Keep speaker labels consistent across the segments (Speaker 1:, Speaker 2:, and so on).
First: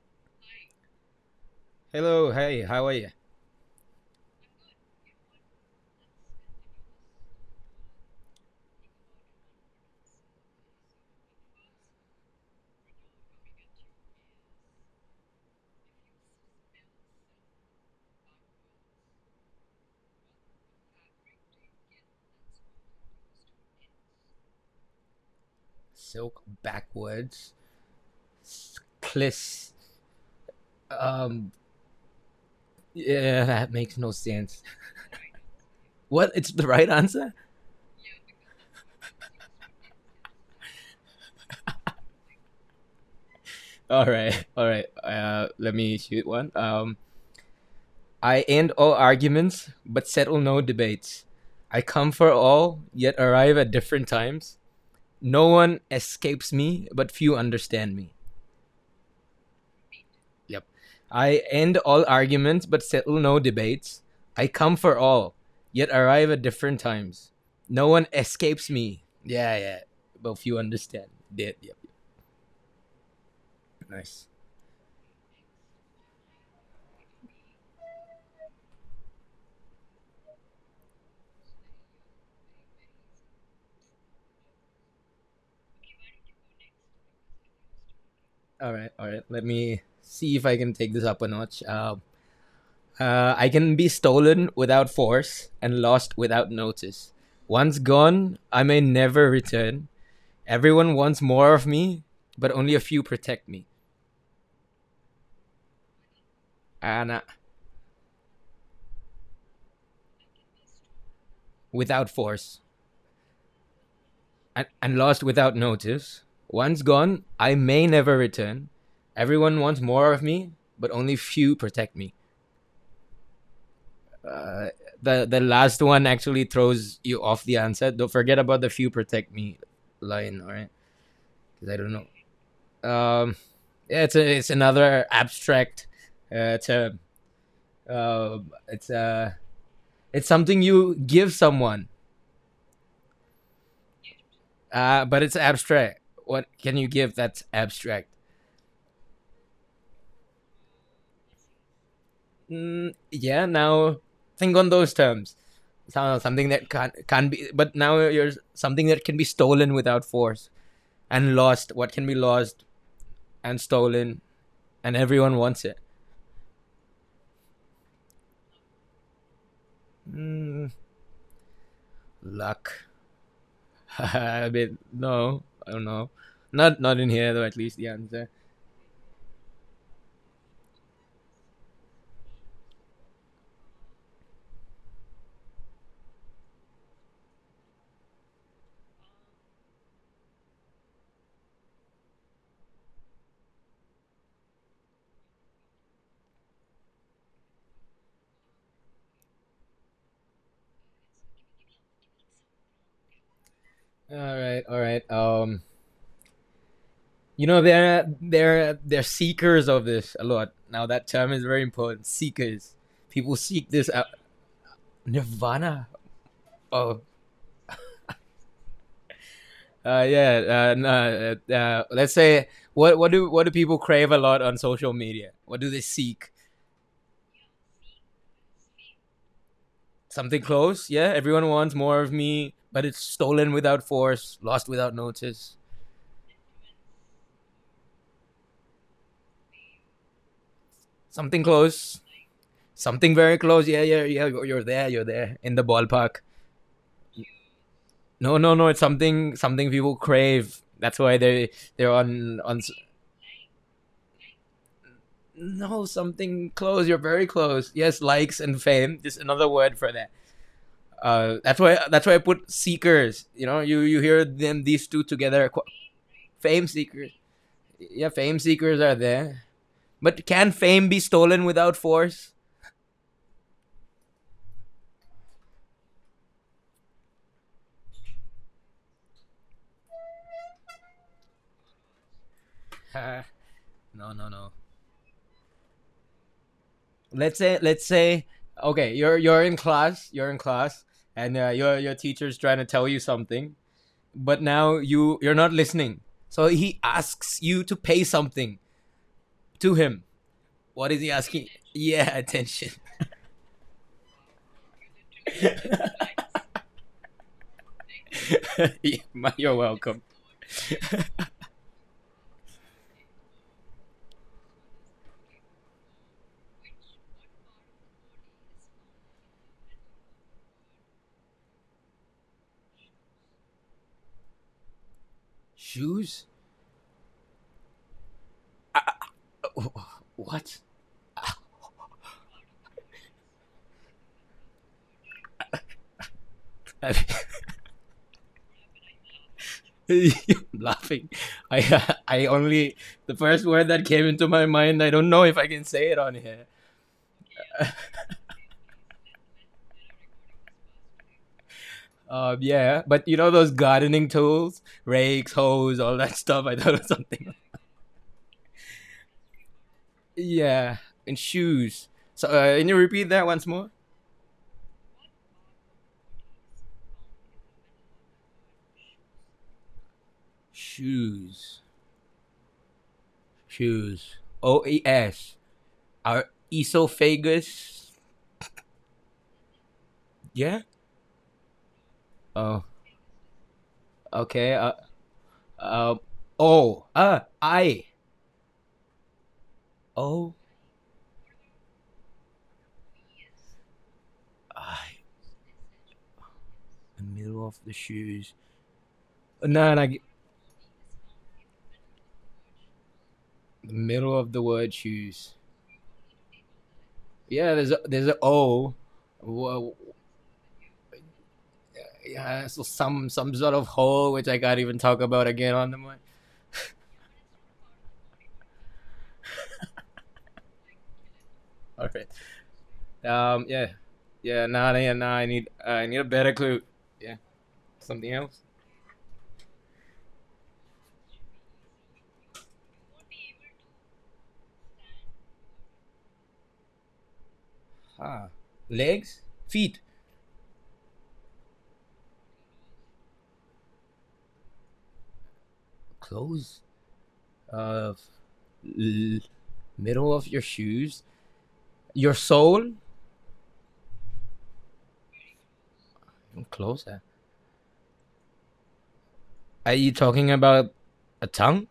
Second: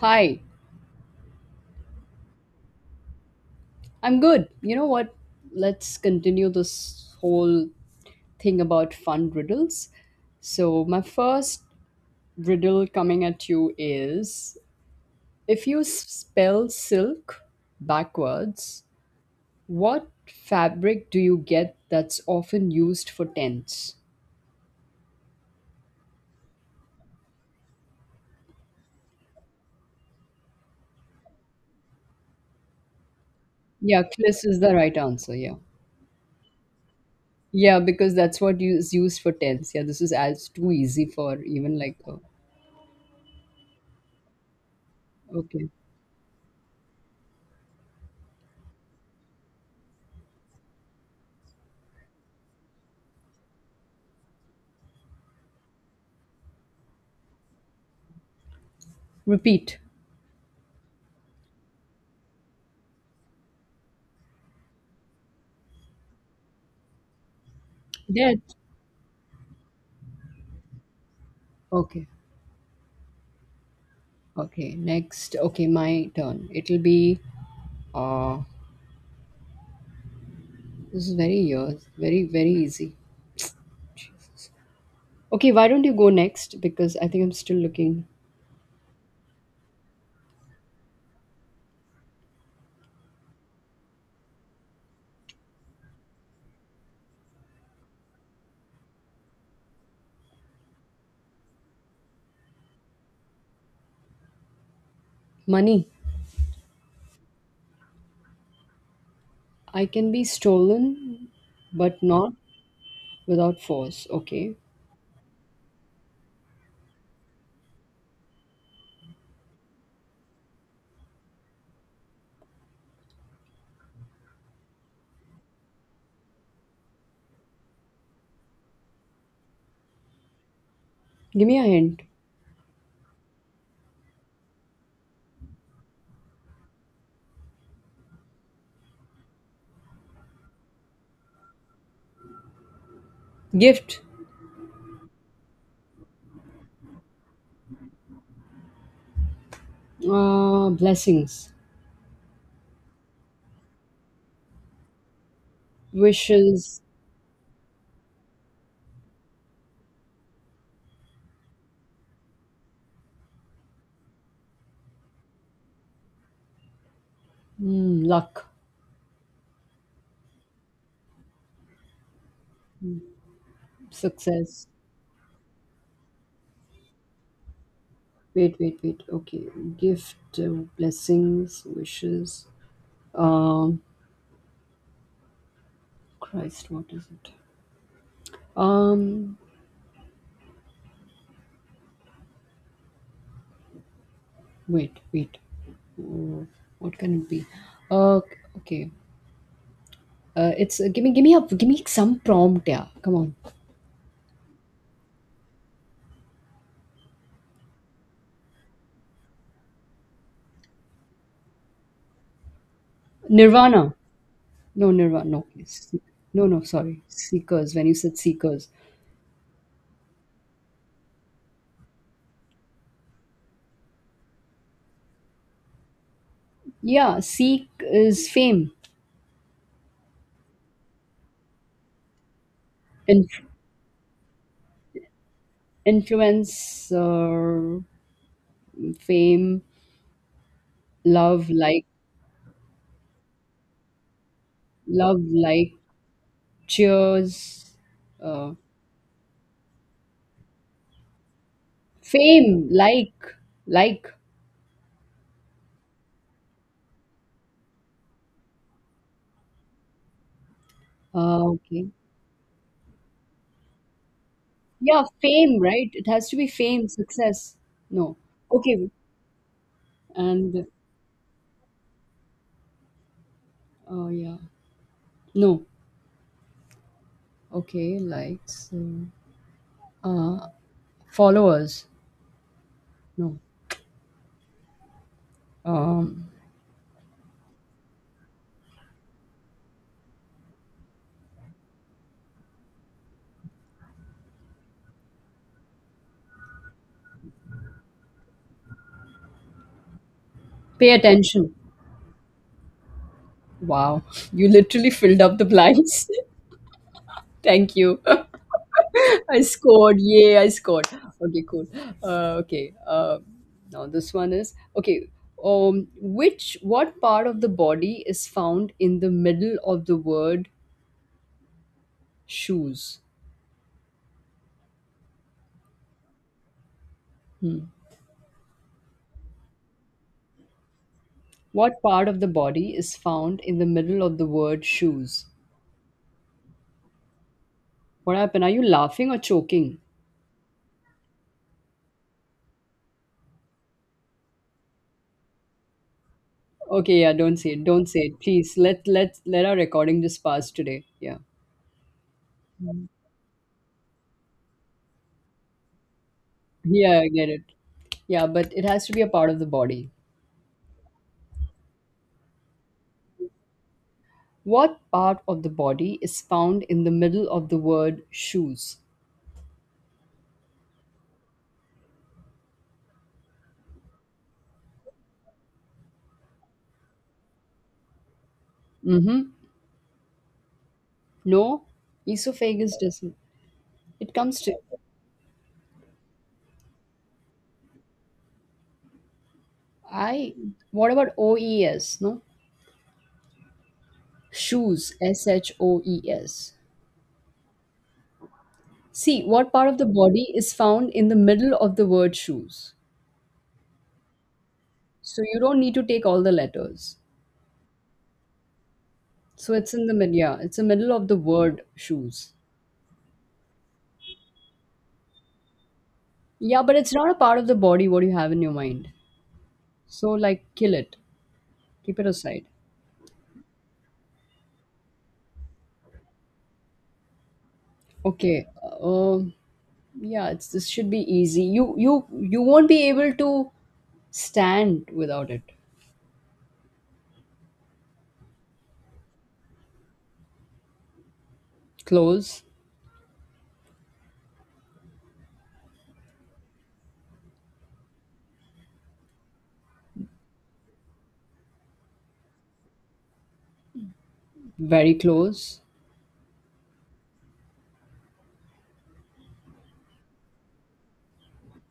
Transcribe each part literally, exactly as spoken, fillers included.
Speaker 1: Hi,
Speaker 2: Hello, hey, how are you?
Speaker 1: I'm good. You know what? Let's continue this whole thing about fun riddles. So, my first riddle coming at you is if you s- spell silk backwards, what fabric do you get that's often used for tents?
Speaker 2: Silk backwards. Cliss. Um, yeah, that makes
Speaker 1: Yeah,
Speaker 2: no
Speaker 1: Chris is
Speaker 2: sense.
Speaker 1: the right answer. Yeah.
Speaker 2: What? It's the right answer?
Speaker 1: Yeah, because that's what you- is used for tents. Yeah, this is as too easy for even like, oh,
Speaker 2: All right, all right. Uh,
Speaker 1: okay.
Speaker 2: let me shoot one. Um, I end all arguments, but settle no debates. I come for all, yet arrive at different times. No one escapes me, but few understand me.
Speaker 1: Repeat.
Speaker 2: Yep. I end all arguments but settle no debates. I come for all, yet arrive at different times. No one
Speaker 1: Dead.
Speaker 2: escapes me. Yeah, yeah. Both you understand. Did. Yep.
Speaker 1: Okay.
Speaker 2: Nice.
Speaker 1: Okay, next. Okay, my turn. It'll be uh this is very yours. Very, very easy. Jesus. Okay, why don't you go next? Because I think I'm still looking.
Speaker 2: All right. All right. Let me see if I can take this up a notch. Uh, uh, I can be stolen without force and lost without notice. Once gone, I may never return. Everyone wants more of me, but only a few protect me.
Speaker 1: Money.
Speaker 2: And uh,
Speaker 1: I can be stolen, but
Speaker 2: without
Speaker 1: not
Speaker 2: force,
Speaker 1: without force. Okay.
Speaker 2: and, and lost without notice. Once gone, I may never return. Everyone wants more of me, but only few protect me. Uh, the the last one actually throws you off the answer. Don't forget about the few protect me line, all right?
Speaker 1: Give me a
Speaker 2: Because I don't
Speaker 1: hint.
Speaker 2: know. Um, yeah, it's a, it's another abstract uh, term. Uh, it's uh, it's something you give someone,
Speaker 1: Gift.
Speaker 2: uh, but it's abstract. What can you give that's abstract?
Speaker 1: Uh, blessings.
Speaker 2: Mm, yeah, now think on those terms. So- something that
Speaker 1: Wishes.
Speaker 2: can't can be but now you're something that can be stolen without force and lost what can be lost and stolen and everyone wants it
Speaker 1: Hmm, luck.
Speaker 2: mm, luck. I
Speaker 1: Success.
Speaker 2: mean no, I don't know. Not not in here though, at least the answer.
Speaker 1: Wait, wait, wait. Okay. Gift, uh, blessings, wishes. Um, Christ, what is it? Um, wait, wait. Uh, what can it be? Uh, okay. Uh, it's uh, give me give me a give me some prompt. Yeah, come on.
Speaker 2: All right, all right. um you know, they're they're they're seekers of this a lot. Now that term is very important: seekers. People seek this
Speaker 1: Nirvana.
Speaker 2: out.
Speaker 1: No, Nirvana. No,
Speaker 2: Nirvana.
Speaker 1: Se- no, no.
Speaker 2: Oh.
Speaker 1: Sorry, Seekers. When you said Seekers,
Speaker 2: Uh, yeah. Uh, no, uh, uh, uh, let's say, what what do what do people crave a lot on social media? What do they seek?
Speaker 1: yeah, Seek is fame,
Speaker 2: Something close. Yeah, everyone wants more of me, but it's
Speaker 1: Inf-
Speaker 2: stolen without force, lost without notice.
Speaker 1: influence, uh, fame,
Speaker 2: Something
Speaker 1: love, like,
Speaker 2: close. Something very close. Yeah, yeah, yeah. You're there. You're
Speaker 1: love,
Speaker 2: there in the
Speaker 1: like,
Speaker 2: ballpark.
Speaker 1: cheers,
Speaker 2: No,
Speaker 1: uh,
Speaker 2: no, no. It's something something people crave. That's why they they're on on.
Speaker 1: fame, like, like.
Speaker 2: No, something close. You're very close. Yes, likes and fame. Just another word for that. Uh,
Speaker 1: Uh,
Speaker 2: that's why
Speaker 1: okay.
Speaker 2: that's why I put seekers. You know, you you hear them these two
Speaker 1: Yeah,
Speaker 2: together,
Speaker 1: fame, right? It has to be
Speaker 2: fame
Speaker 1: fame,
Speaker 2: seekers.
Speaker 1: success.
Speaker 2: Yeah,
Speaker 1: No.
Speaker 2: fame seekers
Speaker 1: Okay.
Speaker 2: are there. But can
Speaker 1: And
Speaker 2: fame be stolen without force?
Speaker 1: oh yeah. No. Okay, likes. Uh, uh, followers. No.
Speaker 2: No, no, no.
Speaker 1: Um
Speaker 2: Let's say let's say okay, you're you're in class, you're in class, and uh, your your teacher's trying to tell you something, but now you you're not listening. So he asks you to pay something to him. What
Speaker 1: pay
Speaker 2: is he asking?
Speaker 1: attention.
Speaker 2: Yeah, attention.
Speaker 1: Wow. You literally filled up the blanks. Thank you. I
Speaker 2: You're
Speaker 1: scored.
Speaker 2: welcome.
Speaker 1: Yay, I scored. Okay, cool. Uh, okay. Uh, now this one is okay. Um, which what part of the body is found in the middle of the word shoes?
Speaker 2: Shoes?
Speaker 1: Hmm.
Speaker 2: What?
Speaker 1: What part of the body is found in the middle of the word shoes?
Speaker 2: I
Speaker 1: What happened? Are you laughing or choking?
Speaker 2: mean, I'm laughing. I I only the first word that came into my mind. I don't know if I can say it on here.
Speaker 1: Okay, yeah, don't say it. Don't say it. Please let let let our recording just pass today. Yeah.
Speaker 2: Um, yeah, but you know those gardening tools, rakes, hoes, all that stuff. I thought of
Speaker 1: Yeah, I get
Speaker 2: something.
Speaker 1: it. Yeah, but it has to be a part of the body.
Speaker 2: Yeah, and shoes. So uh, can you repeat that once more?
Speaker 1: What part of the body is found in the middle of the word shoes?
Speaker 2: Shoes, shoes. O E S. Our esophagus.
Speaker 1: Mm-hmm.
Speaker 2: Yeah.
Speaker 1: No,
Speaker 2: Oh,
Speaker 1: esophagus doesn't. It comes
Speaker 2: okay.
Speaker 1: to
Speaker 2: Uh, um. O. Uh. I. O. I.
Speaker 1: I. What about O E S? No, shoes. S H O E S.
Speaker 2: The middle of the shoes.
Speaker 1: See, what part
Speaker 2: No, no,
Speaker 1: of the
Speaker 2: no,
Speaker 1: body is found in the middle of the word shoes?
Speaker 2: the middle of the word
Speaker 1: So
Speaker 2: shoes.
Speaker 1: you don't need to take all the letters.
Speaker 2: Yeah, there's a, there's a O.
Speaker 1: So
Speaker 2: Well,
Speaker 1: it's in the middle. Yeah, it's the middle of the word shoes.
Speaker 2: yeah, so some some sort of hole which I can't even talk about again on the mic.
Speaker 1: Yeah, but it's not a part of the body what you have in your mind. So like kill it.
Speaker 2: All
Speaker 1: Keep it
Speaker 2: right.
Speaker 1: aside.
Speaker 2: Um. Yeah. Yeah. Nah. nah, Yeah. Nah. I need. Uh, I need a better clue. Yeah. Something else.
Speaker 1: Okay. Uh, um, yeah, it's this should be easy. You you you won't be able to stand without it.
Speaker 2: Ah. Legs. Feet.
Speaker 1: Close,
Speaker 2: Clothes. Uh. l- middle of your shoes. Your soul.
Speaker 1: very close.
Speaker 2: I'm closer. Are you talking about a tongue?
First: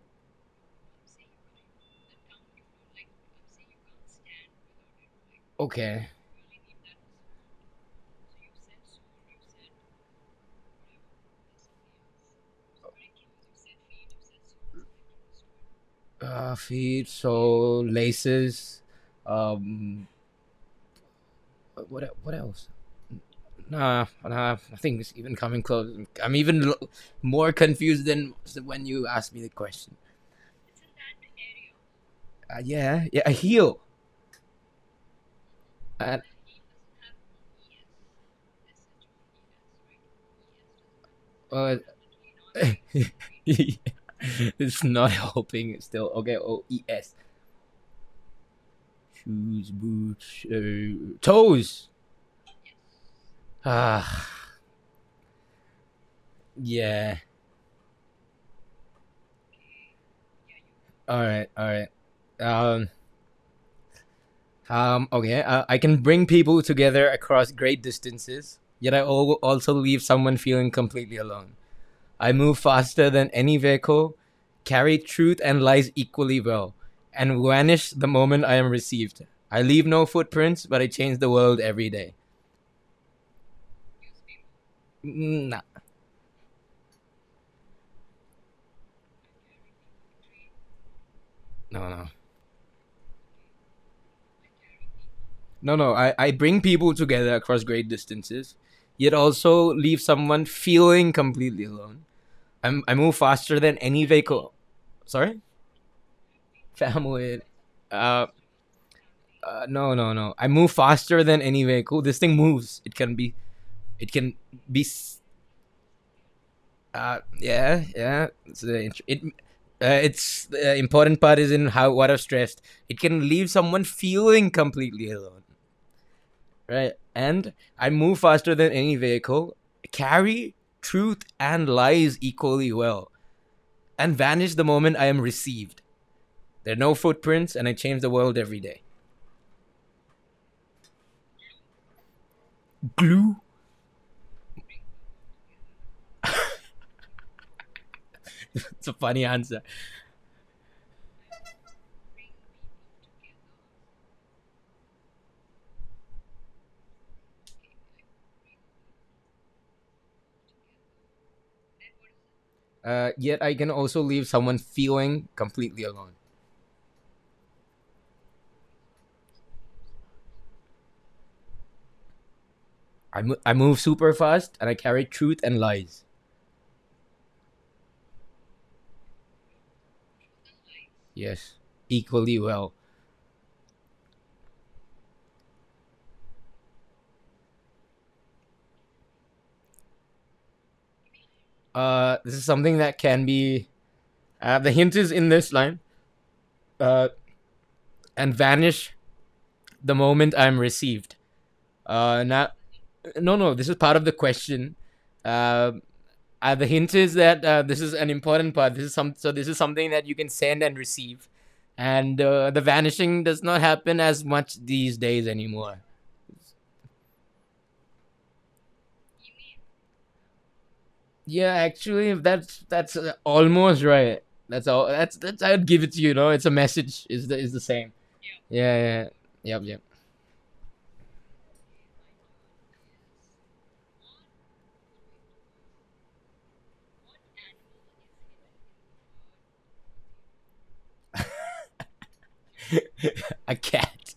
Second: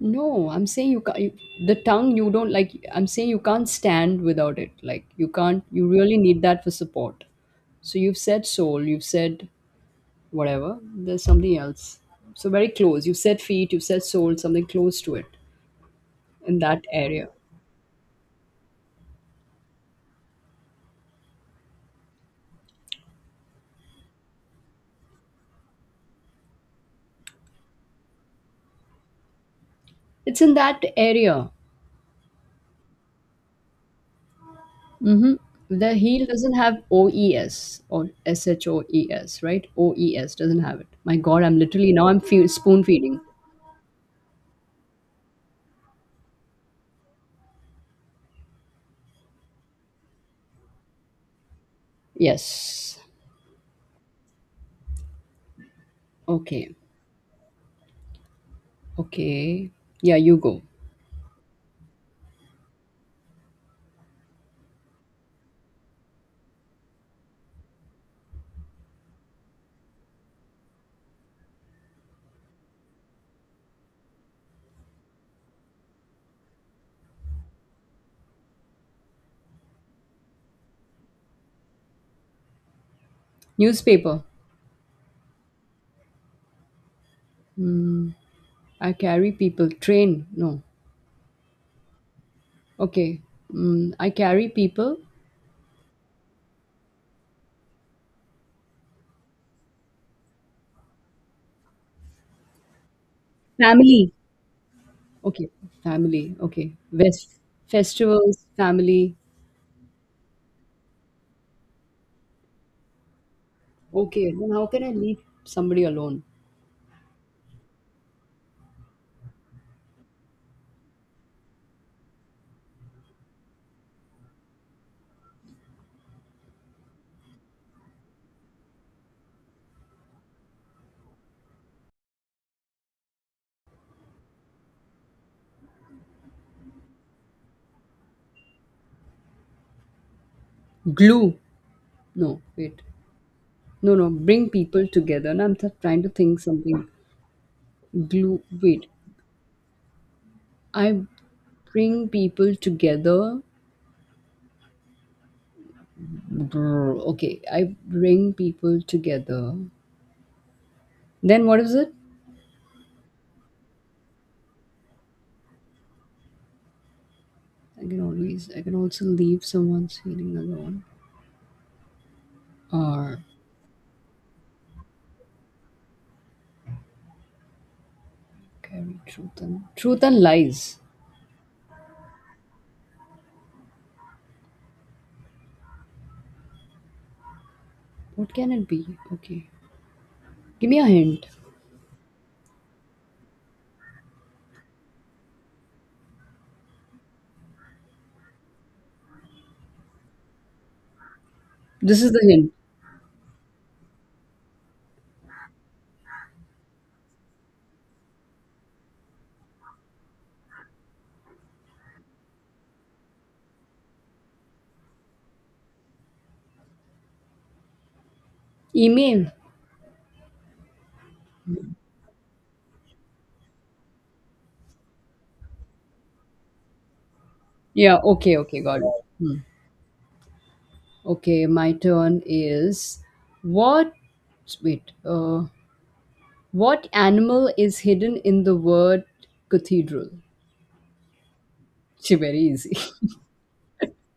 Speaker 1: No, I'm saying you can't. You, the tongue you don't like. I'm saying you can't stand without it. Like you can't. You
Speaker 2: Okay.
Speaker 1: really need that for support. So you've said soul. You've said whatever. There's something else. So very close. You've said feet. You've said soul. Something close to it
Speaker 2: uh,
Speaker 1: in that
Speaker 2: feet,
Speaker 1: area.
Speaker 2: so laces. Um, what e- what else? Nah, nah. I think it's even coming close. I'm even lo- more confused than when you asked me the question.
Speaker 1: It's in that area.
Speaker 2: Uh, yeah, yeah, a heel.
Speaker 1: Mm-hmm. The
Speaker 2: And
Speaker 1: heel doesn't have O E S or S H O E S, right? O E S doesn't have it. My God, I'm
Speaker 2: uh,
Speaker 1: literally now I'm fe- spoon feeding.
Speaker 2: it's not helping. It's still okay. O E S. Shoes, boots, uh, toes.
Speaker 1: Yes.
Speaker 2: Ah,
Speaker 1: Okay.
Speaker 2: yeah.
Speaker 1: Okay. Yeah, you go.
Speaker 2: All right, all right. Um, Um, okay, uh, I can bring people together across great distances, yet I al- also leave someone feeling completely alone. I move faster than any vehicle, carry truth and lies equally well, and vanish the moment I am received. I leave no footprints, but I change the world every day.
Speaker 1: Newspaper.
Speaker 2: Mm, nah,
Speaker 1: Mm, I carry people. Train. No.
Speaker 2: no, no.
Speaker 1: Okay. Mm, I carry people.
Speaker 2: No, no, I, I bring people together across great distances, yet also leave someone feeling completely alone. I'm, I move faster than any
Speaker 1: Family.
Speaker 2: vehicle. Sorry?
Speaker 1: Okay. Family. Okay. West.
Speaker 2: Family. Uh,
Speaker 1: Festivals. Family.
Speaker 2: uh, no, no, no. I move faster than any vehicle. This thing moves. It can be. It
Speaker 1: Okay.
Speaker 2: can
Speaker 1: Then how can
Speaker 2: be.
Speaker 1: I leave somebody alone?
Speaker 2: Uh, yeah, yeah. It's the it. Uh, it's the important part is in how what I've stressed. It can leave someone feeling completely alone, right? And I move faster than any vehicle. Carry truth and lies equally well, and vanish the moment I am received. There are no footprints, and I change the world every day.
Speaker 1: Glue. No. Wait.
Speaker 2: Glue.
Speaker 1: No, no. Bring people together. And I'm th- trying to think something. Glue.
Speaker 2: It's
Speaker 1: Wait.
Speaker 2: a funny answer.
Speaker 1: I bring people together. Brr, okay. I bring people together. Then what is it?
Speaker 2: Uh, yet I can also leave someone feeling completely alone.
Speaker 1: I can always I can also leave someone's feeling alone or
Speaker 2: I, mo- I move super fast and I carry truth and lies.
Speaker 1: carry truth and truth and lies.
Speaker 2: Yes, equally well.
Speaker 1: What can it be? Okay. Give me a hint.
Speaker 2: Uh, this is something that can be. Uh, the hint is in this line. Uh, and vanish the moment I'm received.
Speaker 1: This is
Speaker 2: Uh,
Speaker 1: the
Speaker 2: now,
Speaker 1: hint.
Speaker 2: no, no, this is part of the question. Uh, uh, the hint is that uh, this is an important part. This is some, so this is something that you can send and receive, and uh, the vanishing does not happen as much these days anymore.
Speaker 1: Email.
Speaker 2: Yeah, actually, that's that's uh, almost right. That's all. That's that's. I'd give it to you. You know, it's a message. Is the is the same.
Speaker 1: Yeah, okay, okay,
Speaker 2: Yeah,
Speaker 1: got it.
Speaker 2: yeah, yeah.
Speaker 1: Hmm.
Speaker 2: Yep, yep.
Speaker 1: Okay, my turn is what wait, uh what animal is hidden in the word cathedral? It's very easy.
Speaker 2: A cat.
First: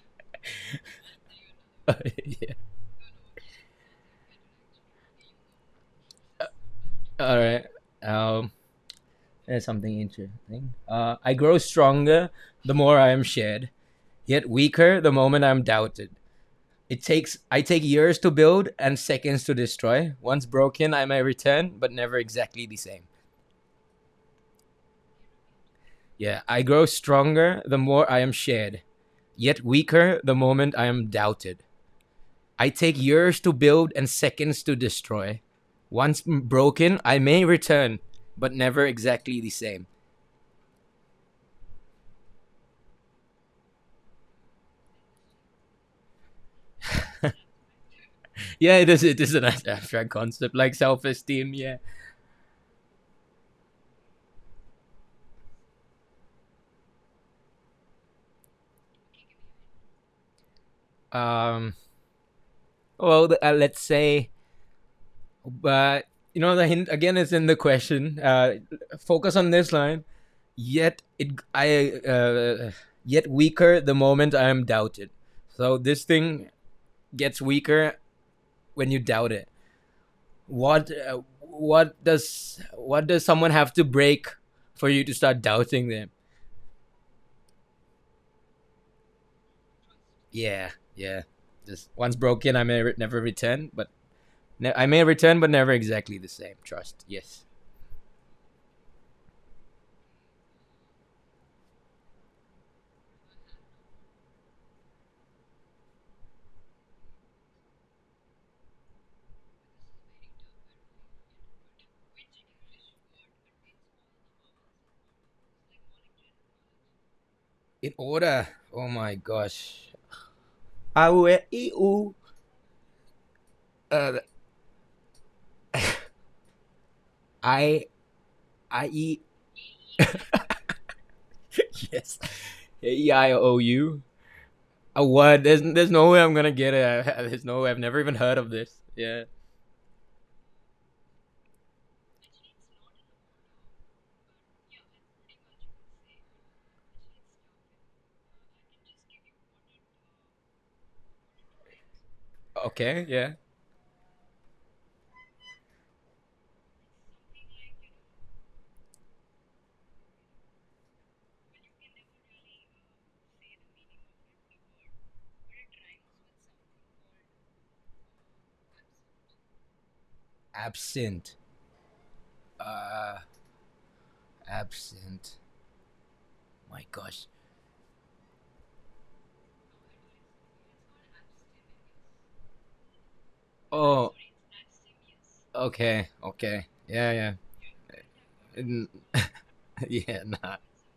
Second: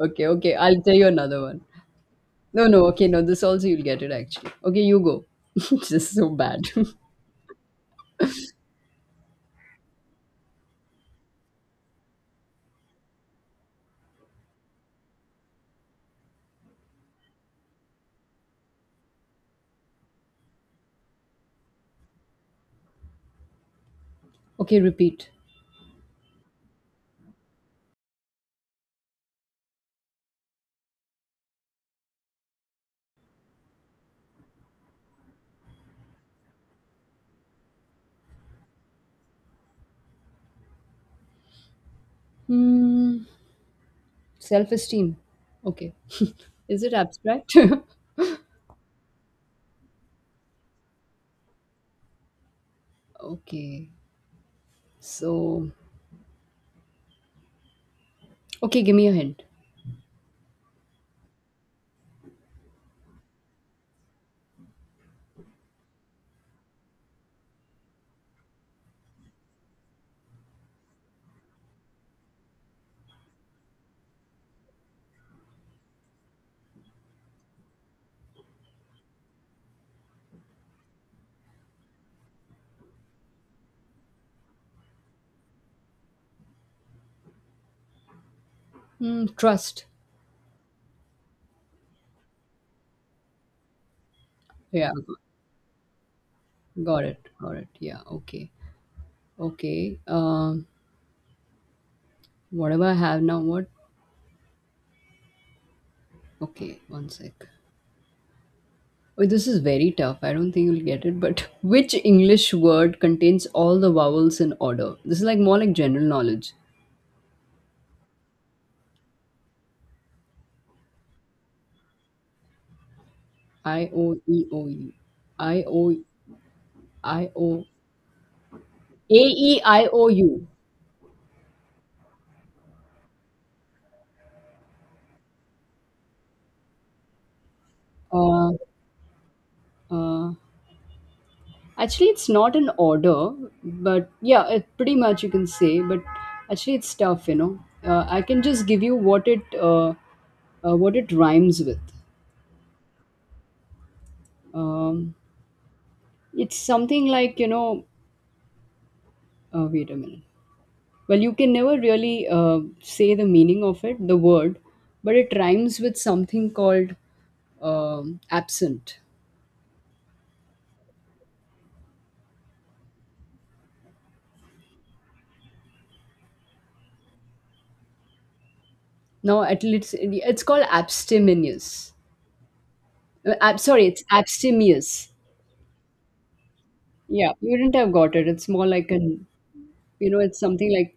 Speaker 1: Okay, okay, I'll tell you another one.
Speaker 2: Yeah.
Speaker 1: No, no, okay, no, this also you'll get it actually. Okay, you go. This is so bad.
Speaker 2: All right. Um, there's something interesting. Uh, I grow stronger the more I am shared, yet weaker the moment I'm doubted. It takes I take years to build and seconds to destroy. Once broken, I may return, but never exactly the same.
Speaker 1: Okay, repeat.
Speaker 2: Yeah, I grow stronger the more I am shared, yet weaker the moment I am doubted. I take years to build and seconds to destroy. Once broken, I may return, but never exactly the same.
Speaker 1: Hmm, self esteem. Okay. Is it abstract?
Speaker 2: Yeah, it is. It is a nice abstract concept, like self-esteem. Yeah.
Speaker 1: Okay, so, okay, give me a hint.
Speaker 2: Um. Well, uh, let's say, but uh, you know, the hint again is in the question. Uh, focus on this line. Yet it, I, uh, yet weaker the moment I am doubted. So this thing gets weaker when you doubt it. what uh, what does what does someone have to break for you to start doubting them?
Speaker 1: Hmm, trust.
Speaker 2: Yeah, yeah. Just once broken, I may re- never return, but ne- I
Speaker 1: Yeah,
Speaker 2: may return, but never exactly the same.
Speaker 1: got
Speaker 2: Trust.
Speaker 1: it,
Speaker 2: Yes.
Speaker 1: got it. Yeah, okay. Okay, um, whatever I have now, what? Okay, one sec. Oh, this is very tough. I don't think you'll get it, but which English word contains all the vowels in order? This is like more like general knowledge.
Speaker 2: In order. Oh my gosh. I will e u
Speaker 1: I O
Speaker 2: uh
Speaker 1: E O U. I O E, I O
Speaker 2: I I e
Speaker 1: A E I O U.
Speaker 2: yes, E I O U. A word. There's there's no way I'm gonna get it. There's no way. I've never even heard of
Speaker 1: Uh,
Speaker 2: this. Yeah.
Speaker 1: uh, actually, it's not an order, but yeah, it, pretty much you can say. But actually, it's tough, you know. Uh, I can just give you what it uh, uh, what it rhymes with.
Speaker 2: Okay. Yeah.
Speaker 1: Um, it's something like you know. Uh, wait a minute. Well, you can never really uh, say the meaning of it, the word, but it rhymes with something called um absent.
Speaker 2: Absent. Uh Absent. My gosh.
Speaker 1: No, at least it's called abstemious. Uh, ab- sorry, it's
Speaker 2: Oh,
Speaker 1: abstemious.
Speaker 2: okay, okay. Yeah, yeah.
Speaker 1: Yeah, you wouldn't have got it. It's more like an, you know,
Speaker 2: Yeah,
Speaker 1: it's
Speaker 2: nah.
Speaker 1: something like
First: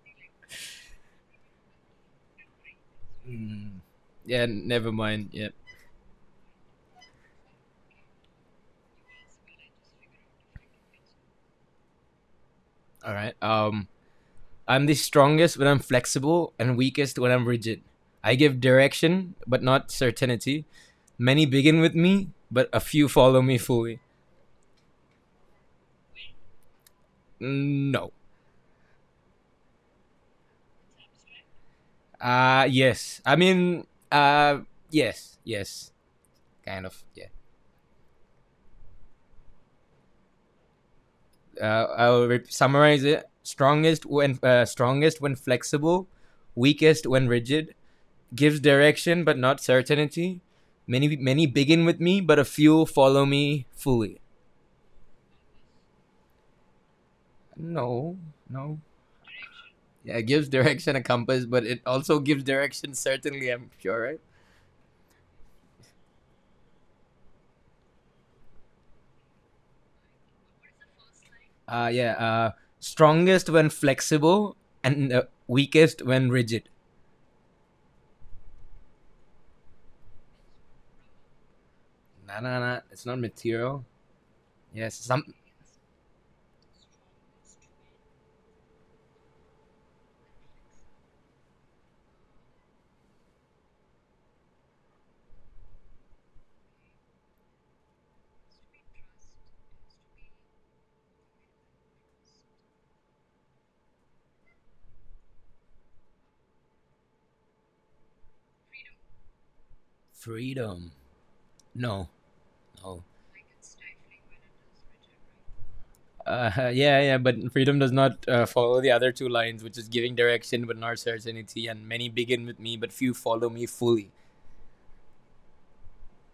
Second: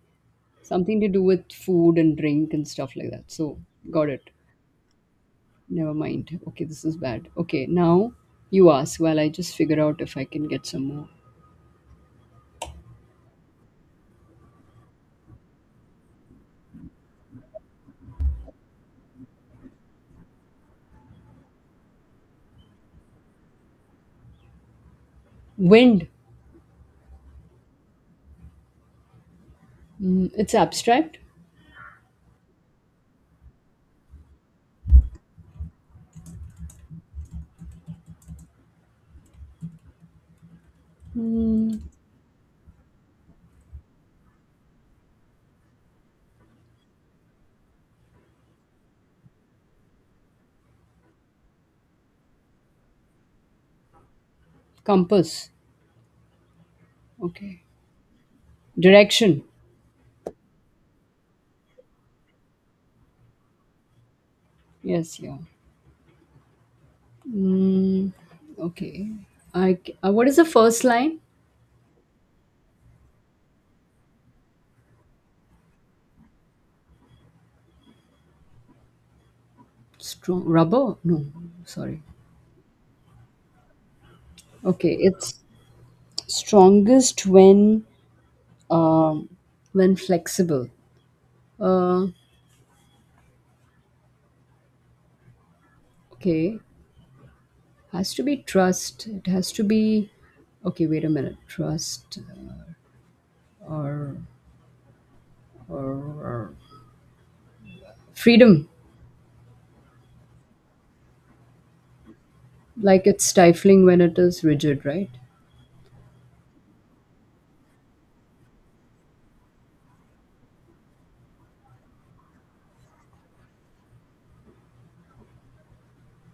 Speaker 1: something to do with food and drink and stuff like that. So,
Speaker 2: Mm,
Speaker 1: got it.
Speaker 2: yeah, never mind. Yeah.
Speaker 1: Never mind. Okay, this is bad. Okay, now you ask while I just figure out if I can get some more.
Speaker 2: All right. Um, I'm the strongest when I'm flexible and weakest when I'm rigid. I give direction, but not certainty. Many begin with me, but a few follow me fully.
Speaker 1: Wind.
Speaker 2: Mm, no.
Speaker 1: Mm, it's abstract.
Speaker 2: Uh, yes. I mean, uh, yes, yes. Kind of, yeah.
Speaker 1: Mm,
Speaker 2: uh, I'll summarize it: strongest when uh, strongest when flexible, weakest when rigid. Gives direction but not certainty. Many many begin with me, but a few follow me fully.
Speaker 1: compass. Okay.
Speaker 2: No, no.
Speaker 1: Direction.
Speaker 2: Yeah, it gives direction a compass, but it also gives direction certainly. I'm sure, right?
Speaker 1: Yes, yeah. Mm, okay. I, c- uh, what is the first line?
Speaker 2: Uh, yeah. Uh, strongest when flexible and uh, weakest when rigid.
Speaker 1: Strong rubber? No, sorry.
Speaker 2: Nah, nah, nah. It's not material. Yes,
Speaker 1: Okay,
Speaker 2: some
Speaker 1: it's strongest when um, when flexible. Uh, okay, has to be trust. It has to be okay. Wait a minute. Trust or or, or freedom.
Speaker 2: freedom. No, no.
Speaker 1: Like it's stifling when it is rigid, right?
Speaker 2: Uh, yeah, yeah, but freedom does not uh, follow the other two lines, which is giving direction but not certainty, and many begin with me, but few follow me fully,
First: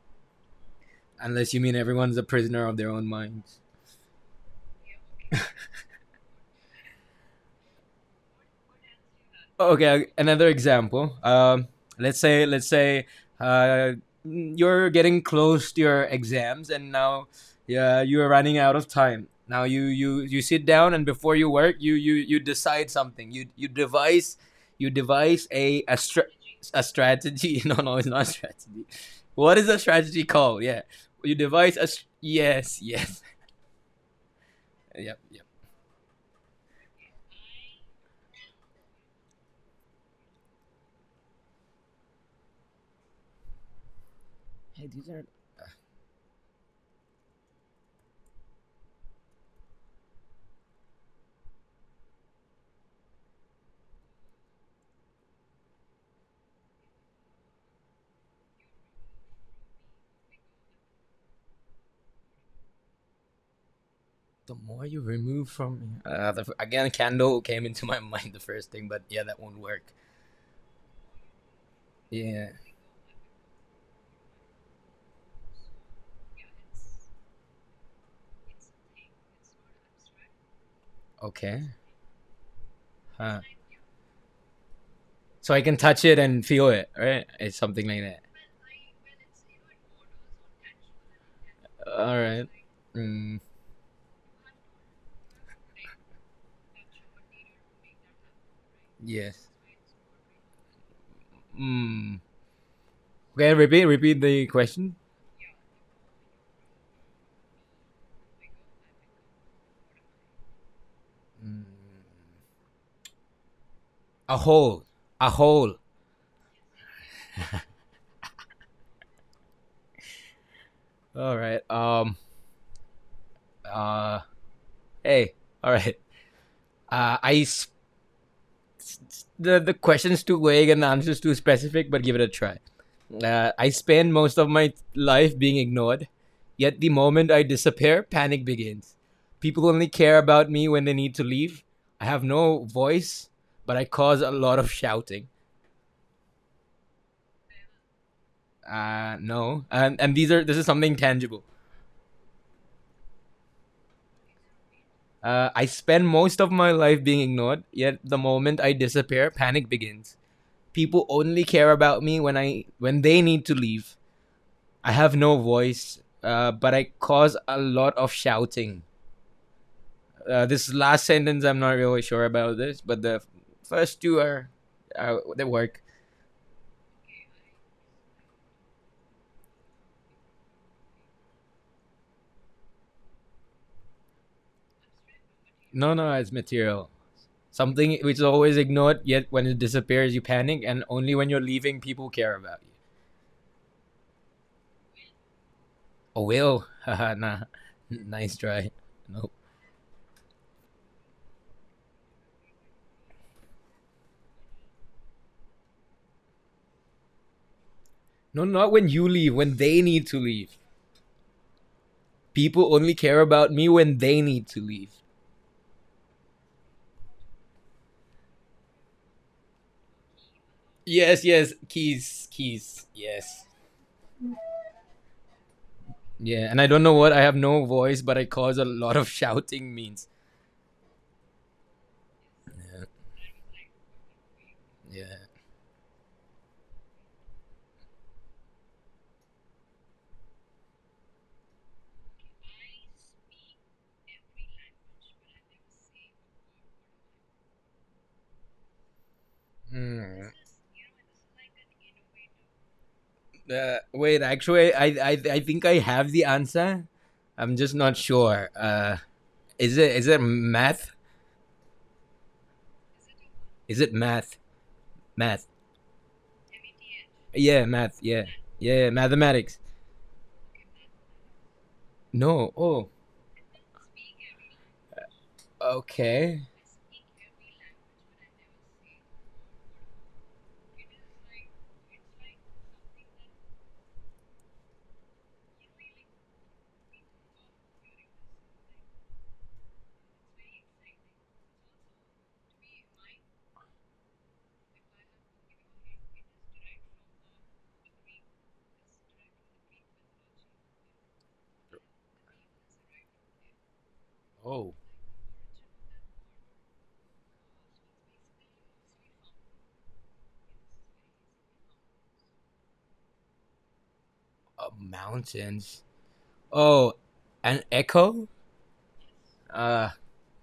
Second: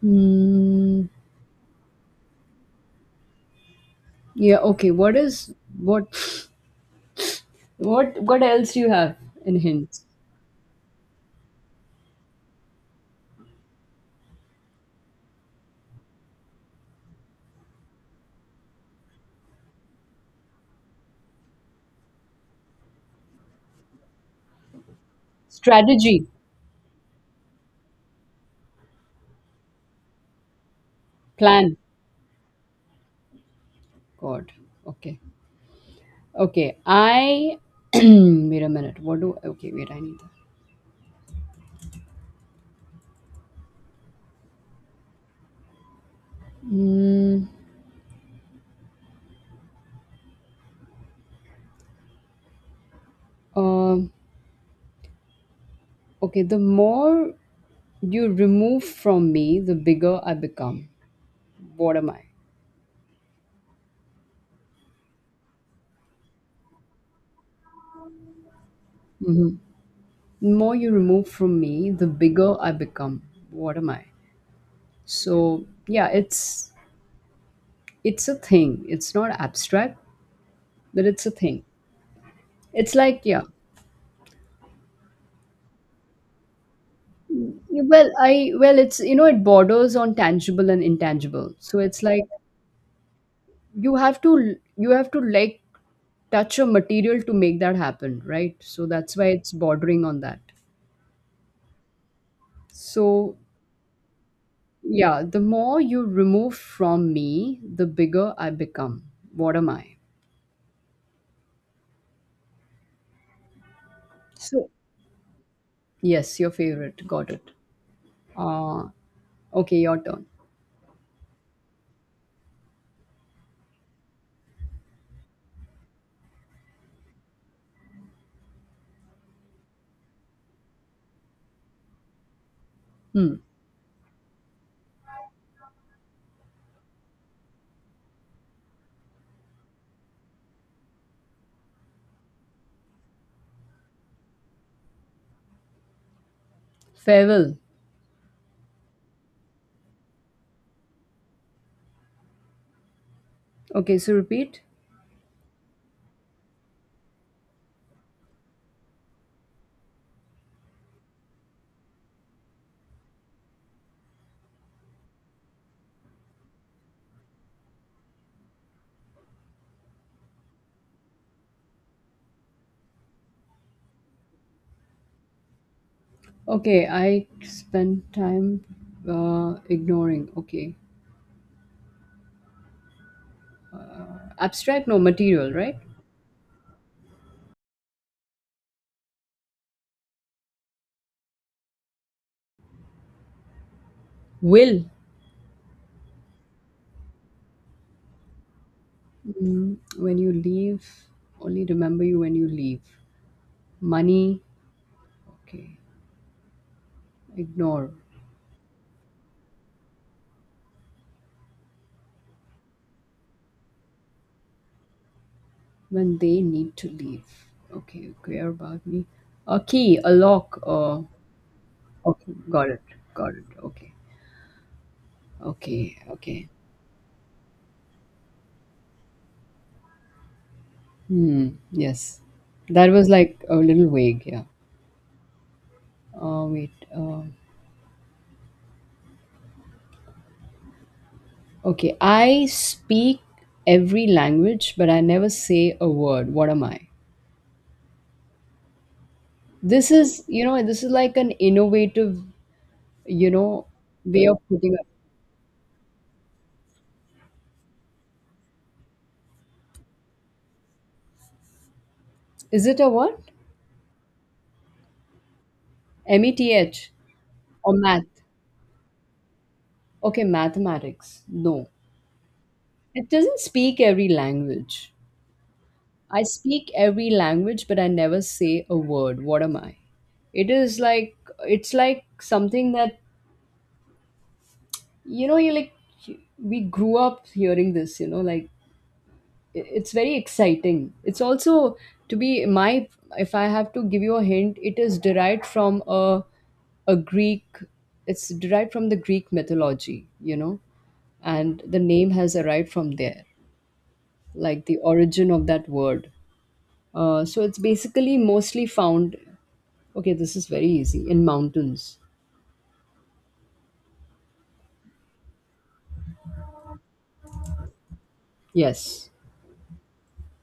Speaker 1: Hmm.
Speaker 2: unless you mean everyone's a prisoner of their own minds.
Speaker 1: Yeah. Okay. What is what? What? What else do you have in hints?
Speaker 2: Okay, another example. Um, let's say let's say uh, you're getting close to your exams, and now yeah, you're running out of time. Now you you you sit down, and before you work, you you you decide something. You you devise you devise a a,
Speaker 1: Strategy,
Speaker 2: stra- a strategy. No, no, it's not a strategy. What is a strategy called? Yeah, you devise
Speaker 1: plan.
Speaker 2: a s- yes, yes,
Speaker 1: God. Okay.
Speaker 2: yep, yep.
Speaker 1: Okay, I wait a minute. What do okay? Wait, I need that.
Speaker 2: Hey, these are
Speaker 1: Mm, um, okay, the more you remove from me, the bigger I become. What am I?
Speaker 2: the more you remove from me. Uh, the, again, candle came into my mind the first thing, but yeah, that
Speaker 1: Hmm.
Speaker 2: won't work.
Speaker 1: The more you remove from me, the
Speaker 2: Yeah.
Speaker 1: bigger I become. What am I? So yeah, it's it's a thing. It's not abstract, but it's a
Speaker 2: Okay.
Speaker 1: thing. It's like
Speaker 2: Huh.
Speaker 1: yeah.
Speaker 2: So I can touch it and feel it, right? It's something like
Speaker 1: Well,
Speaker 2: that.
Speaker 1: I well, it's you know, it borders on tangible and intangible. So it's
Speaker 2: All
Speaker 1: like
Speaker 2: right. Mm,
Speaker 1: you have to you have to like touch of material to make that happen, right? So that's why
Speaker 2: yes.
Speaker 1: it's bordering on that.
Speaker 2: Mm.
Speaker 1: So,
Speaker 2: Okay, repeat, repeat the question.
Speaker 1: yeah, the more you remove from me, the bigger I become. What am I?
Speaker 2: Mm. A
Speaker 1: So,
Speaker 2: hole. A hole.
Speaker 1: yes, your favorite. Got it. Uh, okay, your turn.
Speaker 2: All right. Um. Uh. Hey. All right. Uh. I s- the the questions too vague and the answers too specific, but give it a try.
Speaker 1: Hmm.
Speaker 2: Uh, I spend most of my life being ignored, yet the moment I disappear, panic begins. People only care about me when they need to leave. I have no voice, but I cause a lot of shouting.
Speaker 1: Farewell.
Speaker 2: Uh, no, and and these are this is something tangible.
Speaker 1: Okay, so repeat.
Speaker 2: Uh, I spend most of my life being ignored, yet the moment I disappear, panic begins. People only care about me when I when they need to leave. I have no voice, uh, but I cause a lot of shouting. Uh, this last sentence, I'm not really sure about this, but the first two are, are they work.
Speaker 1: Okay, I spend time uh, ignoring. Okay. Abstract, no, material, right?
Speaker 2: No, no, it's material. Something which is always ignored, yet when it disappears, you panic, and only when you're leaving, people care about you.
Speaker 1: Will.
Speaker 2: Oh, will. Haha, nah. Nice try. Nope.
Speaker 1: Mm, when you leave, only remember you when you leave. Money, okay. Ignore.
Speaker 2: No, not when you leave, when they need to leave. People only care about me when they need to leave.
Speaker 1: When they need to leave. Okay. Care about me. A key, a lock, uh
Speaker 2: Yes, yes, keys,
Speaker 1: okay, got it.
Speaker 2: keys,
Speaker 1: Got it.
Speaker 2: yes.
Speaker 1: Okay. Okay.
Speaker 2: Yeah,
Speaker 1: Okay.
Speaker 2: and I don't know what I have no voice, but I cause a lot of shouting means.
Speaker 1: Hmm. Yes. That was like a little vague, yeah.
Speaker 2: Yeah.
Speaker 1: Uh wait. Uh, okay. I speak every language, but I never say a word. What am I? This is,
Speaker 2: Hmm.
Speaker 1: you know, this is like an innovative, you know,
Speaker 2: Uh, wait,
Speaker 1: way of putting
Speaker 2: actually, I,
Speaker 1: it.
Speaker 2: I I think I have the answer. I'm just not sure. Uh, is it is it math?
Speaker 1: Is it a what?
Speaker 2: Is it math? Math?
Speaker 1: M E T H
Speaker 2: Yeah,
Speaker 1: or
Speaker 2: math.
Speaker 1: math?
Speaker 2: Yeah, yeah, yeah, mathematics.
Speaker 1: Okay, mathematics. No.
Speaker 2: No. Oh,
Speaker 1: It doesn't speak every language. I
Speaker 2: okay.
Speaker 1: speak every language, but I never say a word. What am I? It is like, it's like something that, you know, you like, we grew up hearing this, you know, like, i- it's very exciting. It's also, to be my, if I have to give you a hint, it is derived from a, a Greek, it's derived from the Greek mythology, you know, and the name has arrived from there. Like
Speaker 2: Oh,
Speaker 1: the origin of that word. Uh, so it's basically mostly found, okay, this is very easy, in mountains.
Speaker 2: uh, mountains. Oh, an echo.
Speaker 1: Yes,
Speaker 2: Uh,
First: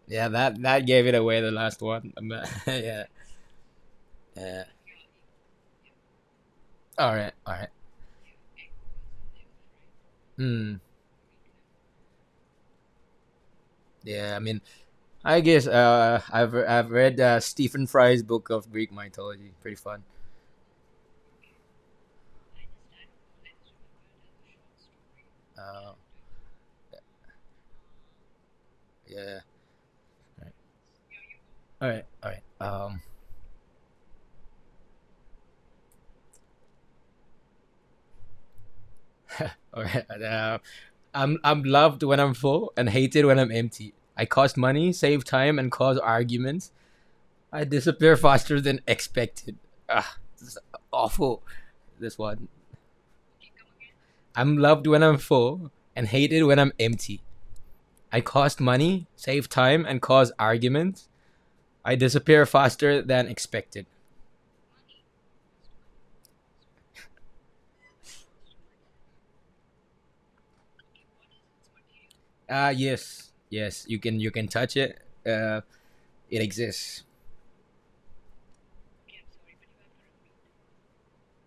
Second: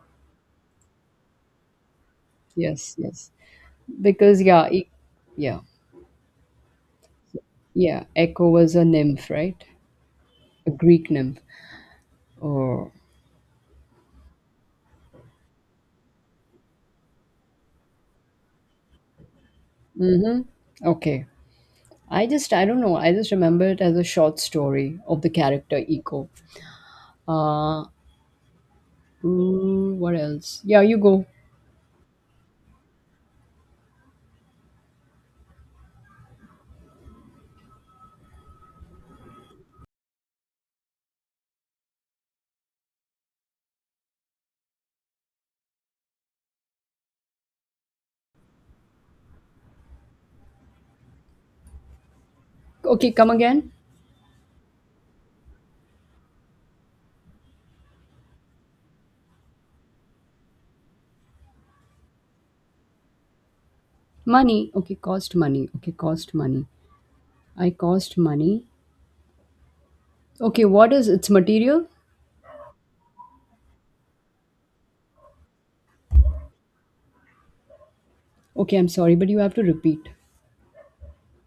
Speaker 2: yeah. That that gave it away. The last one.
Speaker 1: yes,
Speaker 2: yeah.
Speaker 1: yes. Because,
Speaker 2: Yeah.
Speaker 1: yeah, e- yeah,
Speaker 2: All right. All right.
Speaker 1: yeah, Echo was a nymph, right? A
Speaker 2: Hmm.
Speaker 1: Greek nymph. Oh,
Speaker 2: Yeah, I mean, I guess uh, I've I've read uh, Stephen Fry's book of Greek mythology. Pretty fun.
Speaker 1: okay. I just, I don't know, I just remember it as a short story of the character
Speaker 2: Uh,
Speaker 1: Echo. Uh,
Speaker 2: yeah.
Speaker 1: ooh, what
Speaker 2: All right.
Speaker 1: else? Yeah, you go.
Speaker 2: All right. All right. Um. All right. Uh, I'm I'm loved when I'm full and hated when I'm empty. I cost money, save time, and cause arguments. I disappear faster than expected. Ah, this is awful. This one.
Speaker 1: Okay, come again.
Speaker 2: I'm loved when I'm full and hated when I'm empty. I cost money, save time, and cause arguments. I disappear faster than expected.
Speaker 1: Money. Okay, cost money. Okay, cost money. I cost money. Okay, what is its material?
Speaker 2: Ah, yes, yes. You can you can touch it. Uh, it exists.
Speaker 1: Okay, I'm sorry, but you have to repeat.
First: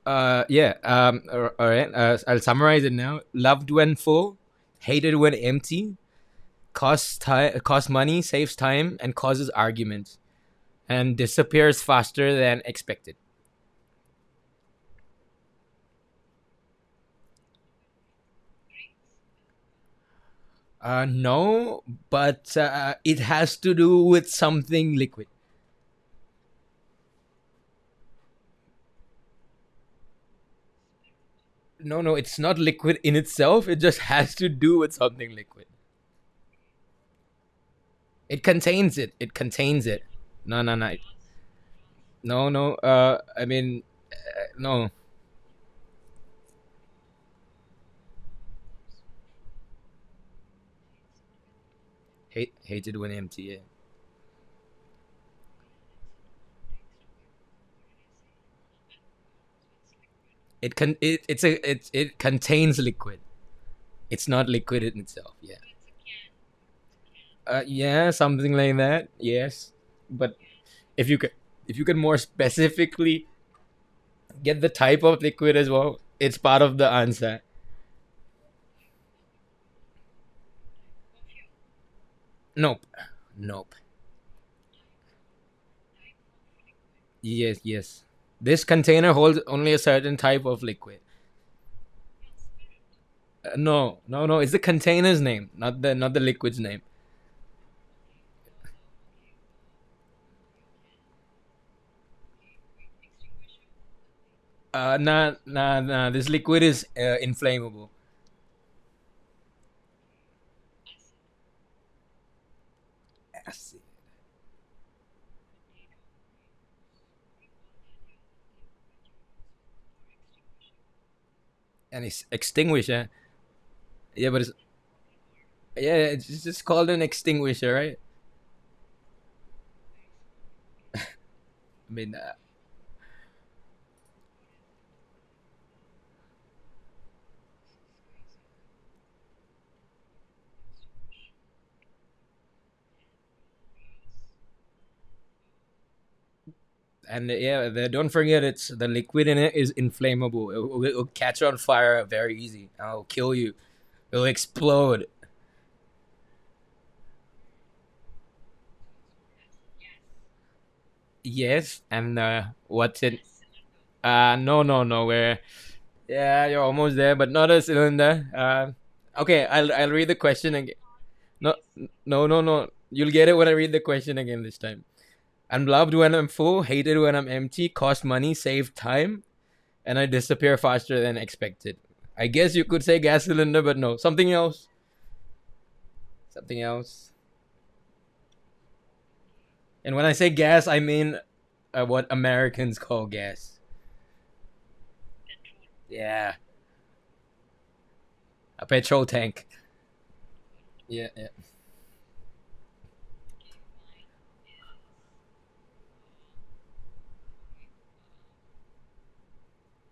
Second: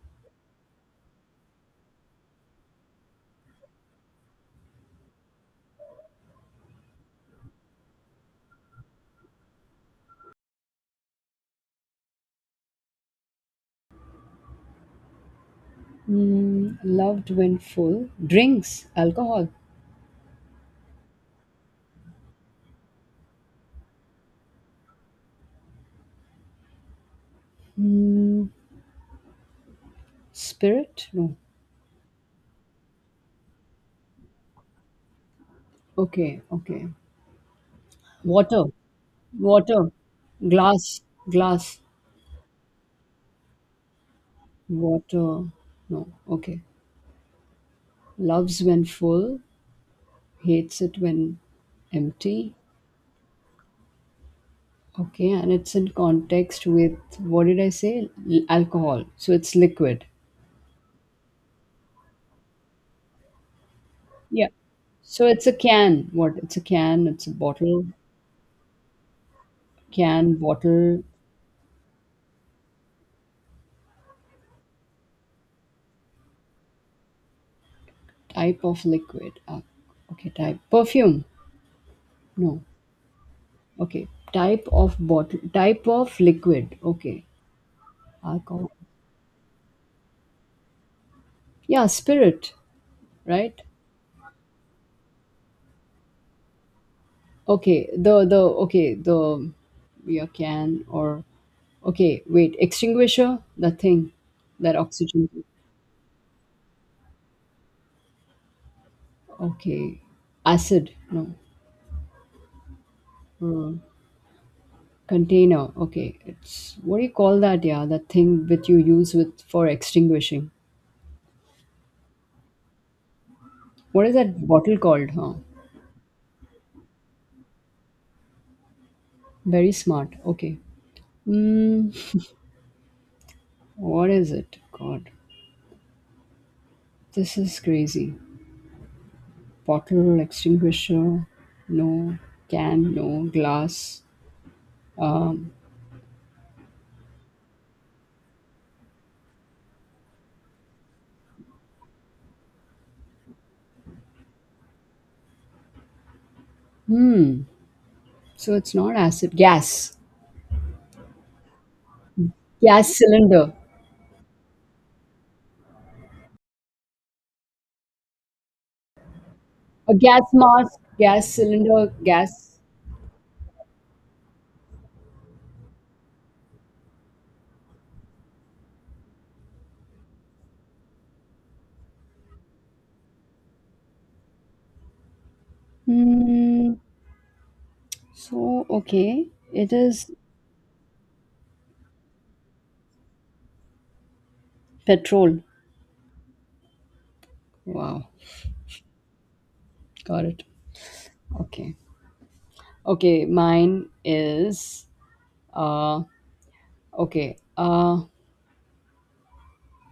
Speaker 2: Uh, yeah. Um, all all right. Uh, I'll summarize it now. Loved when full, hated when empty. Costs time, costs money, saves time, and causes arguments, and disappears faster than expected.
Speaker 1: Mm, loved when full. Drinks, alcohol.
Speaker 2: Uh, no, but uh, it has to do with something liquid.
Speaker 1: Mm, spirit? No.
Speaker 2: No, no, it's not liquid in itself. It just has to do with something liquid.
Speaker 1: Okay, okay.
Speaker 2: It
Speaker 1: Water,
Speaker 2: contains it. It contains
Speaker 1: water.
Speaker 2: it. No, no, no.
Speaker 1: Glass, glass.
Speaker 2: No, no. Uh, I mean, no.
Speaker 1: Water. No. Okay. Loves when full, hates it when
Speaker 2: Hate,
Speaker 1: empty.
Speaker 2: hated when empty. Yeah.
Speaker 1: Okay, and it's in context with what did I say? L- alcohol. So it's liquid.
Speaker 2: It con. It, it's a. It it contains liquid. It's not
Speaker 1: Yeah.
Speaker 2: liquid in
Speaker 1: So
Speaker 2: itself.
Speaker 1: it's a
Speaker 2: Yeah.
Speaker 1: can. What? It's a can. It's a
Speaker 2: Uh,
Speaker 1: bottle.
Speaker 2: yeah, something like that. Yes, but
Speaker 1: Can bottle
Speaker 2: if you could, if you could more specifically get the type of liquid as well, it's part of the answer.
Speaker 1: type of liquid. Ah, okay. Type perfume. No.
Speaker 2: Nope. Nope.
Speaker 1: Okay. Type of bottle. Type of liquid. Okay.
Speaker 2: Yes. Yes. This
Speaker 1: Alcohol.
Speaker 2: container holds only a certain type of liquid.
Speaker 1: Yeah. Spirit.
Speaker 2: Uh,
Speaker 1: Right.
Speaker 2: no. No. No. It's the container's name, not the not the liquid's name.
Speaker 1: Okay. The the okay the yeah can or okay wait extinguisher the thing that
Speaker 2: Uh,
Speaker 1: oxygen.
Speaker 2: nah, nah, nah. This liquid is uh, inflammable,
Speaker 1: Okay. Acid. No. Uh,
Speaker 2: Yes.
Speaker 1: container. Okay. It's what do you call that? Yeah, that thing that you use with for extinguishing.
Speaker 2: and it's extinguisher.
Speaker 1: What is
Speaker 2: Yeah, but
Speaker 1: that
Speaker 2: it's
Speaker 1: bottle called? Huh?
Speaker 2: yeah, it's just called an extinguisher, right?
Speaker 1: Very smart. Okay.
Speaker 2: I
Speaker 1: Mm,
Speaker 2: mean, uh,
Speaker 1: what is it? God, this is crazy. Bottle extinguisher. No can. No glass. Um,
Speaker 2: and uh, yeah, the, don't forget it's the liquid in it is inflammable. It, will it'll catch on fire very easy. It'll kill you. It'll explode.
Speaker 1: hmm. So it's not acid. Gas.
Speaker 2: Yes, and uh,
Speaker 1: Gas
Speaker 2: what's it?
Speaker 1: cylinder.
Speaker 2: Uh, no, no, no. Where? Yeah, you're almost there, but not a cylinder. Uh, okay, I'll I'll
Speaker 1: A
Speaker 2: read the
Speaker 1: gas
Speaker 2: question again.
Speaker 1: mask. Gas
Speaker 2: No,
Speaker 1: cylinder.
Speaker 2: no, no,
Speaker 1: Gas.
Speaker 2: no. You'll get it when I read the question again this time. I'm loved when I'm full, hated when I'm empty, cost money, save time, and I disappear faster than expected. I guess you could say gas cylinder, but no, something else. Something
Speaker 1: Hmm.
Speaker 2: else.
Speaker 1: So okay. It
Speaker 2: And when
Speaker 1: is
Speaker 2: I say gas, I mean uh, what Americans call gas.
Speaker 1: petrol.
Speaker 2: Yeah,
Speaker 1: Wow.
Speaker 2: a petrol tank.
Speaker 1: Got it.
Speaker 2: Yeah, yeah.
Speaker 1: Okay. Okay, mine is uh okay. Uh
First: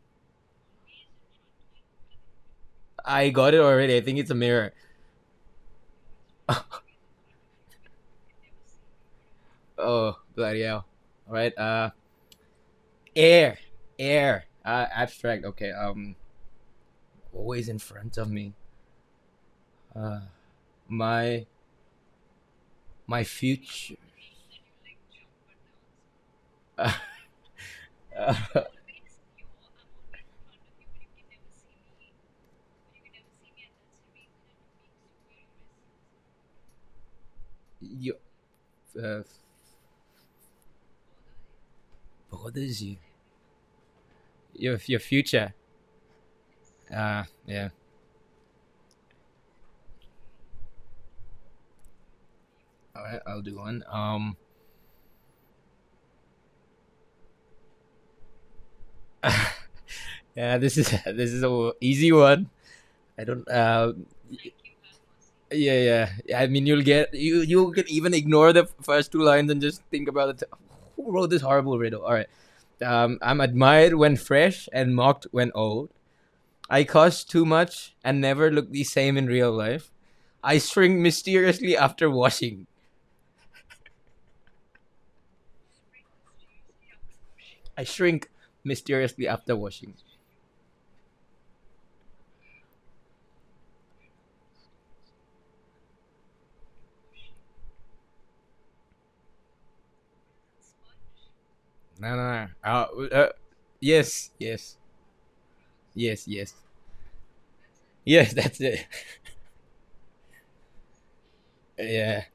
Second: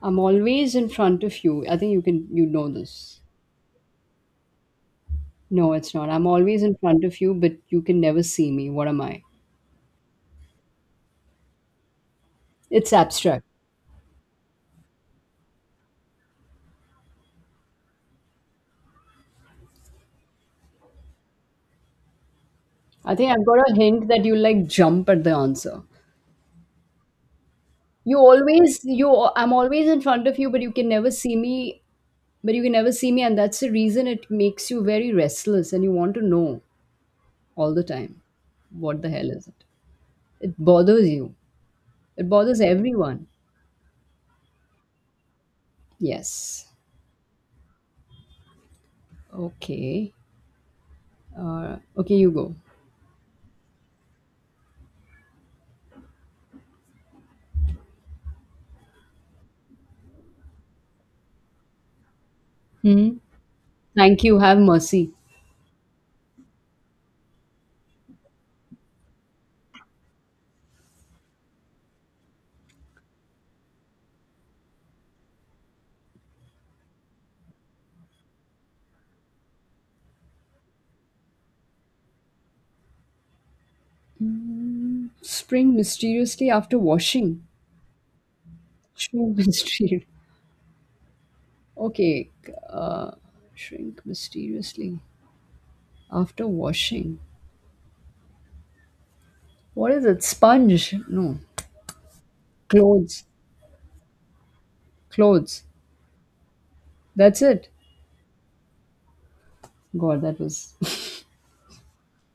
Speaker 1: I'm always in front of you. I think you can you know this.
Speaker 2: I got it already. I think it's a mirror.
Speaker 1: No, it's not. I'm always in front of you, but you can never see me. What am I?
Speaker 2: Oh, bloody hell. All right, uh,
Speaker 1: It's abstract.
Speaker 2: air. Air. Uh, abstract. Okay, um, always in front of me. Uh, my,
Speaker 1: I
Speaker 2: my
Speaker 1: think I've got a
Speaker 2: future.
Speaker 1: hint that you like jump at the answer. You
Speaker 2: Uh, uh,
Speaker 1: always you I'm always in front of you, but you can never see me. But you can never see me, and that's the reason it makes you very restless and you want to know all the
Speaker 2: your
Speaker 1: time. What the
Speaker 2: uh,
Speaker 1: hell is it? It bothers you. It
Speaker 2: what
Speaker 1: bothers
Speaker 2: is you?
Speaker 1: everyone.
Speaker 2: Your your future.
Speaker 1: Yes.
Speaker 2: Uh, yeah.
Speaker 1: Okay. Uh, okay, you go.
Speaker 2: All right, I'll do one. Um, yeah, this is this is a easy one.
Speaker 1: Hmm.
Speaker 2: I don't. Uh,
Speaker 1: Thank you. Have mercy.
Speaker 2: yeah, yeah. I mean, you'll get you you can even ignore the first two lines and just think about it. Who wrote this horrible riddle? All right. Um, I'm admired when fresh and mocked when old. I cost too much and never look the same in real life. I shrink mysteriously after washing.
Speaker 1: Hmm. Spring mysteriously after washing.
Speaker 2: I shrink mysteriously
Speaker 1: Shrink
Speaker 2: after washing.
Speaker 1: mysteriously. Okay. Uh, shrink mysteriously after washing. What is it? Sponge? No.
Speaker 2: No, no, no. Uh,
Speaker 1: Clothes.
Speaker 2: uh, yes, yes,
Speaker 1: Clothes.
Speaker 2: yes, yes,
Speaker 1: That's it.
Speaker 2: yes. That's it.
Speaker 1: God, that was
Speaker 2: Yeah,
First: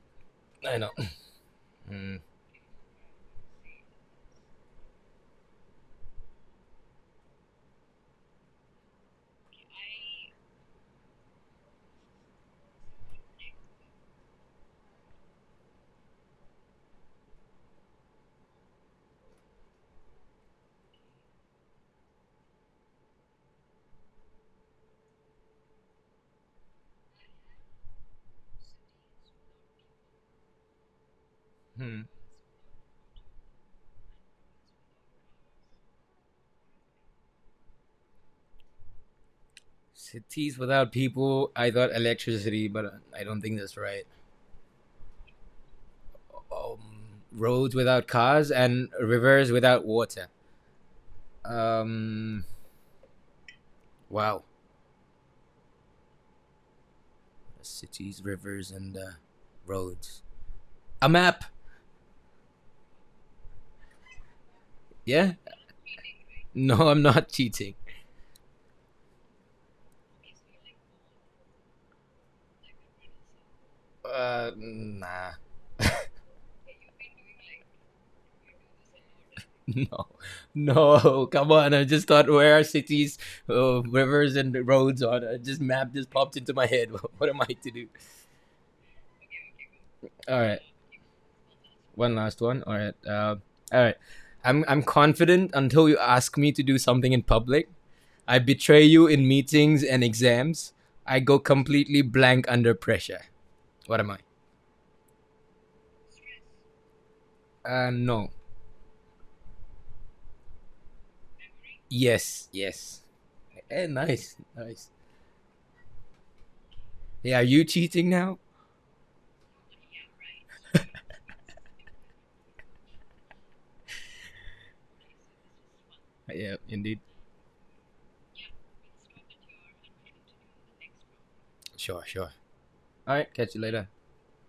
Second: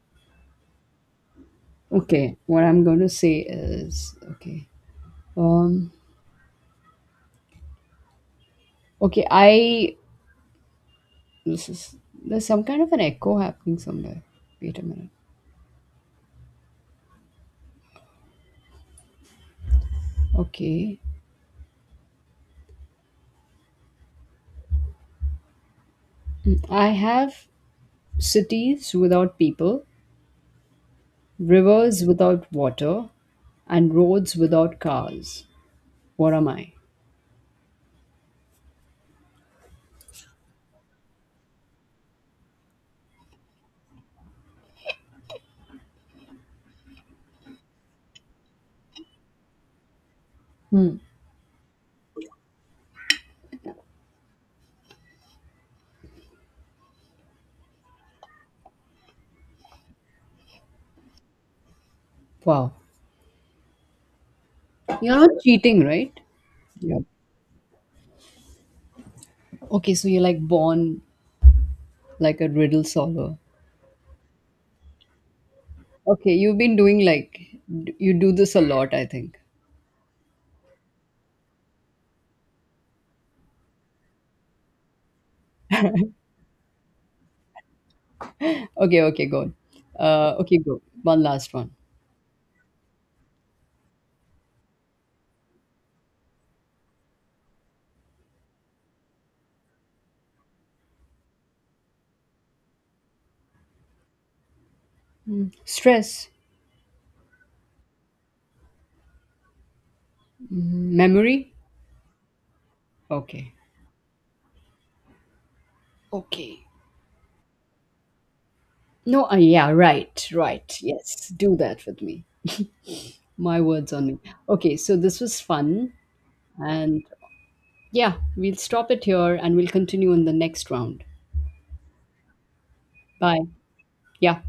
Speaker 2: I know. Mm,
Speaker 1: okay. What I'm going to say is okay. Um. Okay. I This is there's some kind of an echo happening somewhere. Wait a minute. Okay. I have cities without people,
Speaker 2: hmm.
Speaker 1: rivers without water, and roads without cars. What am I?
Speaker 2: Cities without people. I thought electricity, but I don't think that's right. Um, roads without cars and rivers without water.
Speaker 1: Hmm.
Speaker 2: Um. Wow. Cities, rivers, and uh, roads. A map.
Speaker 1: Wow. You're not
Speaker 2: Yeah.
Speaker 1: cheating, right?
Speaker 2: No,
Speaker 1: Yeah.
Speaker 2: I'm not cheating.
Speaker 1: Okay, so you're like born like a riddle solver.
Speaker 2: Uh, nah.
Speaker 1: Okay, you've been doing like d- you do this a lot, I think.
Speaker 2: No, no, come on. I just thought where are cities, uh, rivers, and roads on. I just map just popped into my head. What am I to do?
Speaker 1: Okay, okay, good. Uh,
Speaker 2: All
Speaker 1: okay,
Speaker 2: right,
Speaker 1: go. One last one.
Speaker 2: one last one. All right, uh, all right. I'm I'm confident until you ask me to do something in public. I betray you in meetings and exams. I go completely blank under pressure. What am I?
Speaker 1: Stress,
Speaker 2: Uh, no.
Speaker 1: mm, memory.
Speaker 2: Yes, yes.
Speaker 1: Okay.
Speaker 2: Eh, nice, nice.
Speaker 1: Okay.
Speaker 2: Yeah, are you cheating now?
Speaker 1: No, uh, yeah, right, right. Yes, do that with me. My words on me. Okay, so this was fun.
Speaker 2: Yeah, indeed.
Speaker 1: And yeah, we'll stop it here and we'll continue in the next round.
Speaker 2: Sure, sure. All right,
Speaker 1: Bye.
Speaker 2: catch you later.
Speaker 1: Yeah.